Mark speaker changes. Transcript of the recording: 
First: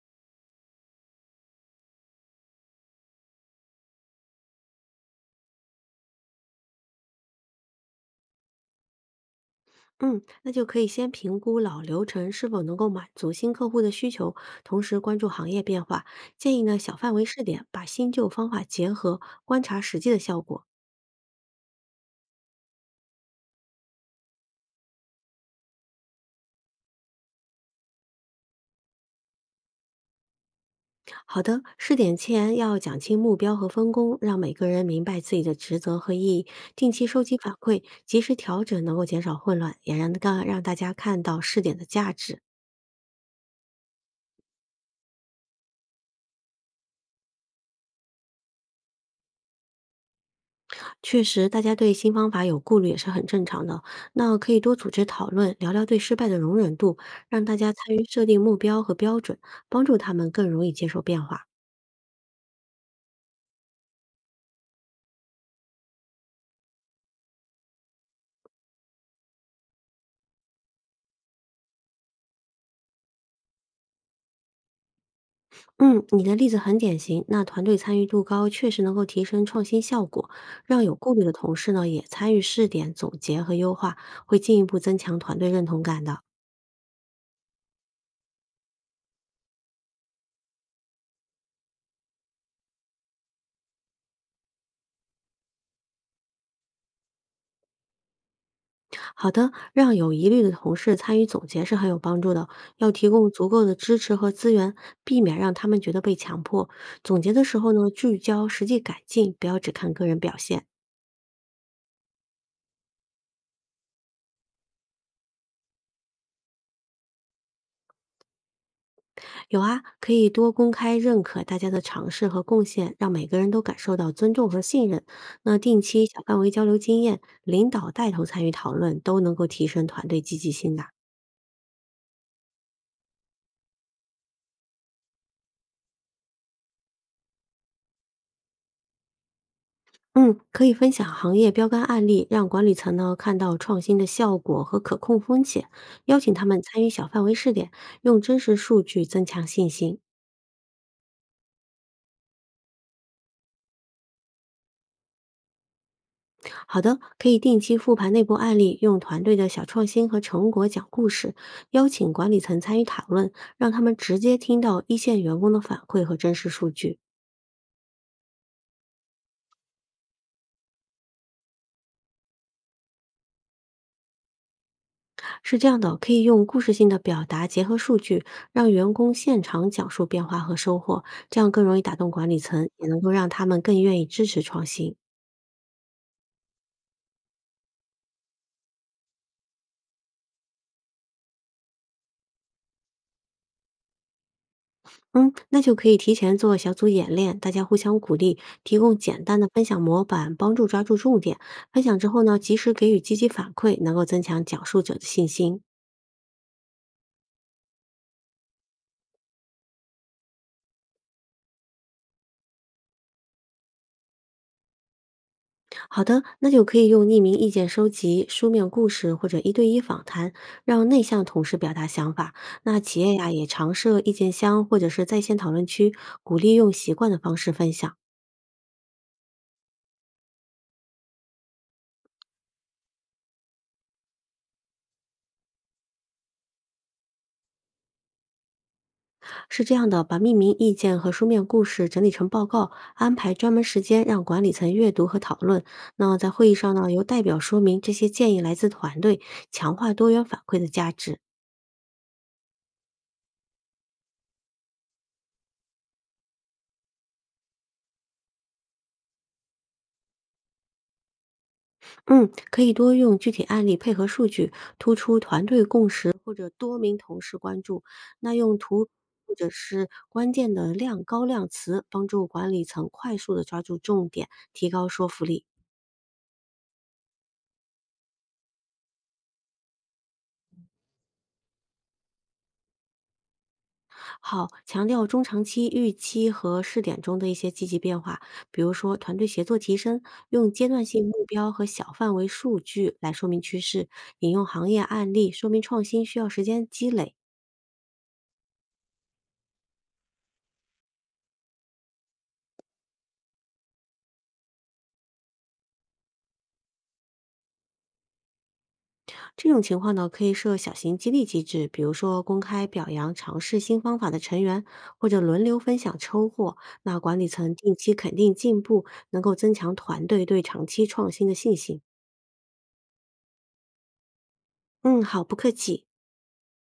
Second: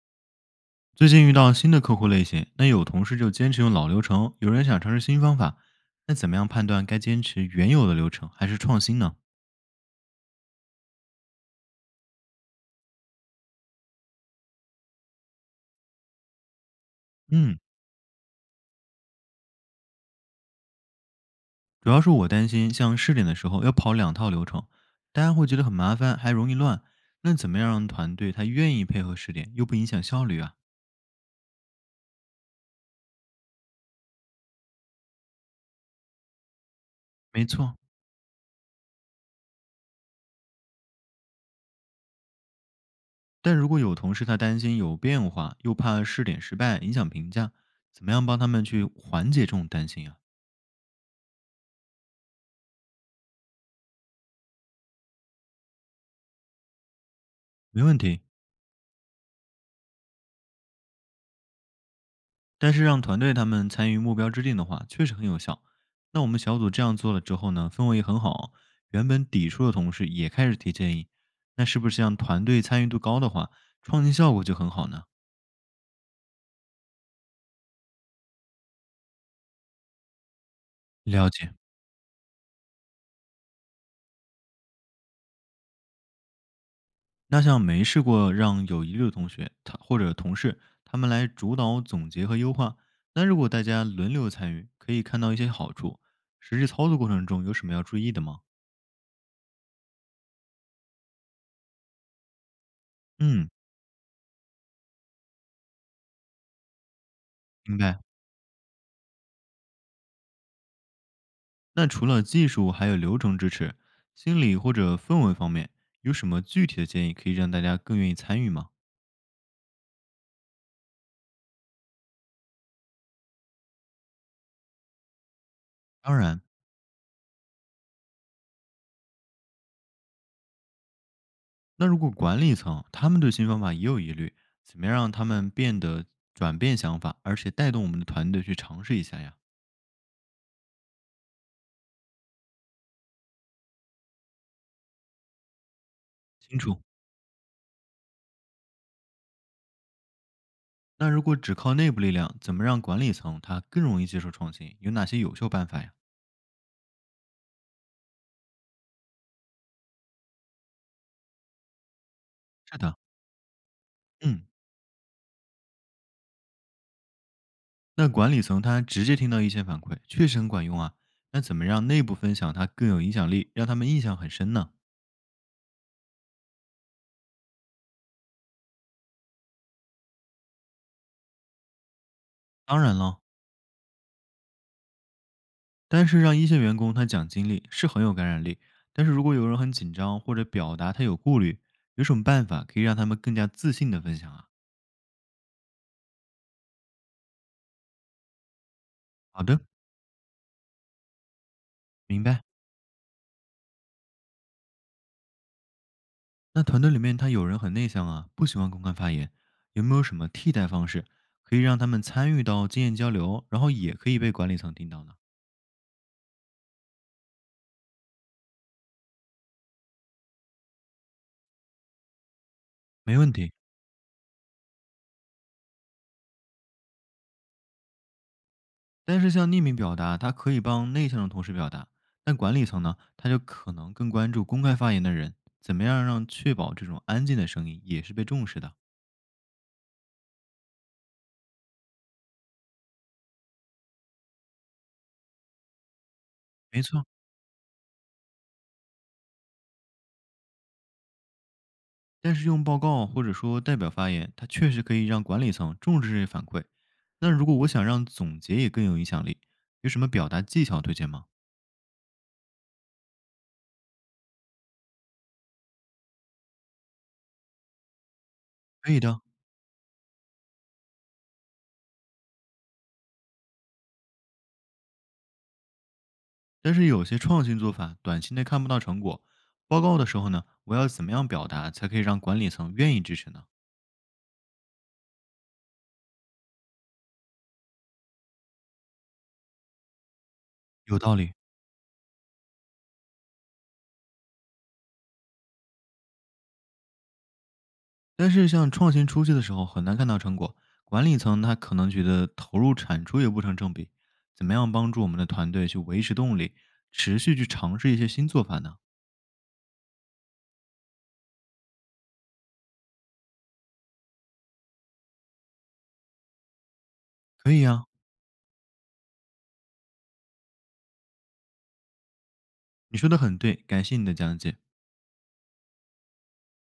Speaker 1: 最近遇到新的客户类型，那有同事就坚持用老流程，有人想尝试新方法，那怎么样判断该坚持原有的流程还是创新呢？
Speaker 2: 嗯，那就可以先评估老流程是否能够满足新客户的需求，同时关注行业变化。建议呢小范围试
Speaker 1: 嗯，
Speaker 2: 点，把新旧方法结合，观察实际的效果。
Speaker 1: 主要是我担心像试点的时候要跑两套流程，大家会觉得很麻烦，还容易乱。那怎么样让团队他愿意配合试点，又不影响效率啊？
Speaker 2: 好的，试点前要讲清目标和分工，让每个人明白自己的职责和意义。定期收集
Speaker 1: 没
Speaker 2: 反
Speaker 1: 错，
Speaker 2: 馈，及时调整，能够减少混乱，也让大家看到试点的价值。
Speaker 1: 但如果有同事他担心有变化，又怕试点失败影响评价，怎么样帮他们去缓解这种担心啊？
Speaker 2: 确实，大家对新方法有顾虑也是很正常的。那可以多组织讨论，聊聊对失败的容忍度，让大家
Speaker 1: 没
Speaker 2: 参
Speaker 1: 问
Speaker 2: 与
Speaker 1: 题，
Speaker 2: 设定目标和标准，帮助他们更容易接受变化。
Speaker 1: 但是让团队他们参与目标制定的话，确实很有效。那我们小组这样做了之后呢，氛围也很好，原本抵触的同事也开始提建议。那是不是像团队参与度高的话，创新效果就很好呢？
Speaker 2: 嗯，你的例子很典型。那团队参与度高，确实能够提升创新效果，让有顾虑
Speaker 1: 了
Speaker 2: 的
Speaker 1: 解。
Speaker 2: 同事呢也参与试点、总结和优化，会进一步增强团队认同感的。
Speaker 1: 那像没试过让有疑虑的同学，他或者同事，他们来主导总结和优化。那如果大家轮流参与，可以看到一些好处。实际操作过程中有什么要注意的吗？
Speaker 2: 好的，让有疑虑的同事参与总结是很有帮助的。要提供足
Speaker 1: 嗯，
Speaker 2: 够的支持和资源，避免让他们觉得被强迫。总结的时候
Speaker 1: 明
Speaker 2: 呢，
Speaker 1: 白。
Speaker 2: 聚焦实际改进，不要只看个人表现。
Speaker 1: 那除了技术还有流程支持，心理或者氛围方面有什么具体的建议可以让大家更愿意参与吗？
Speaker 2: 有啊，可以多公开认可大家的尝试和贡献，让每个人都感受到尊重和信任。那定期
Speaker 1: 当
Speaker 2: 小范
Speaker 1: 然，
Speaker 2: 围交流经验，领导带头参与讨论，都能够提升团队积极性的。
Speaker 1: 那如果管理层他们对新方法也有疑虑，怎么样让他们变得转变想法，而且带动我们的团队去尝试一下呀？
Speaker 2: 嗯，可以分享行业标杆案例，让管理层呢看到创新的效果和可控风险，邀请他
Speaker 1: 清
Speaker 2: 们
Speaker 1: 楚。
Speaker 2: 参与小范围试点，用真实数据增强信心。
Speaker 1: 那如果只靠内部力量，怎么让管理层他更容易接受创新？有哪些有效办法呀？
Speaker 2: 好的，可以定期复盘内部案例，用团队的小创新和成果讲故事，邀请管理层
Speaker 1: 是
Speaker 2: 参与
Speaker 1: 的，
Speaker 2: 讨论，让他们直接
Speaker 1: 嗯，
Speaker 2: 听到一线员工的反馈和真实数据。
Speaker 1: 那管理层他直接听到意见反馈，确实很管用啊。那怎么让内部分享它更有影响力，让他们印象很深呢？
Speaker 2: 是这样的，可以用故事性的表达结合数据，让员工现场讲述变化和收获，这样更容易打动管理层，
Speaker 1: 当
Speaker 2: 也
Speaker 1: 然
Speaker 2: 能够
Speaker 1: 了，
Speaker 2: 让他们更愿意支持创新。
Speaker 1: 但是让一线员工他讲经历是很有感染力。但是如果有人很紧张或者表达他有顾虑，有什么办法可以让他们更加自信的分享啊？
Speaker 2: 嗯，那就可以提前做小组演练，大家互相鼓励，提供简单
Speaker 1: 好
Speaker 2: 的
Speaker 1: 的，
Speaker 2: 分享模板，帮助抓住重点。分享之
Speaker 1: 明
Speaker 2: 后呢，
Speaker 1: 白。
Speaker 2: 及时给予积极反馈，能够增强讲述者的信心。
Speaker 1: 那团队里面他有人很内向啊，不喜欢公开发言，有没有什么替代方式可以让他们参与到经验交流，然后也可以被管理层听到呢？
Speaker 2: 好的，那就可以用匿名意见收集、书面故事或者一对一访谈，让内向同事表达想法。那企业
Speaker 1: 没
Speaker 2: 呀、
Speaker 1: 问
Speaker 2: 也
Speaker 1: 题，
Speaker 2: 常设意见箱或者是在线讨论区，鼓励用习惯的方式分享。
Speaker 1: 但是像匿名表达，它可以帮内向的同事表达，但管理层呢，他就可能更关注公开发言的人，怎么样让确保这种安静的声音也是被重视的。
Speaker 2: 是这样的，把匿名意见和书面故事整理成报告，安排专门时间让管理层阅读和讨论。那在会议上
Speaker 1: 没
Speaker 2: 呢，由
Speaker 1: 错，
Speaker 2: 代表说明这些建议来自团队，强化多元反馈的价值。
Speaker 1: 但是用报告或者说代表发言，它确实可以让管理层重视这些反馈。那如果我想让总结也更有影响力，有什么表达技巧推荐吗？
Speaker 2: 嗯，可以多用具体案例配合数据，突出团队共识或者多名同事关注。那用图
Speaker 1: 可以的，
Speaker 2: 或者是关键的量高量词，帮助管理层快速的抓住重点，提高说服力。
Speaker 1: 但是有些创新做法，短期内看不到成果。报告的时候呢，我要怎么样表达才可以让管理层愿意支持呢？
Speaker 2: 好，强调中长期预期和试点中的一些积极变化，比如说团队协作提升，用阶段
Speaker 1: 有
Speaker 2: 性
Speaker 1: 道
Speaker 2: 目
Speaker 1: 理。
Speaker 2: 标和小范围数据来说明趋势，引用行业案例说明创新需要时间积累。
Speaker 1: 但是像创新初期的时候很难看到成果，管理层他可能觉得投入产出也不成正比。怎么样帮助我们的团队去维持动力，持续去尝试一些新做法呢？
Speaker 2: 这种情况呢，可以设小型激励机制，比如说公开表扬尝试新方法的成员，或者轮流分享收获。那管理
Speaker 1: 可
Speaker 2: 层
Speaker 1: 以
Speaker 2: 定
Speaker 1: 呀、
Speaker 2: 期肯定进步，能够增强团队对长期创新的信心。
Speaker 1: 你说的很对，感谢你的讲解。
Speaker 2: 嗯，好，不客气。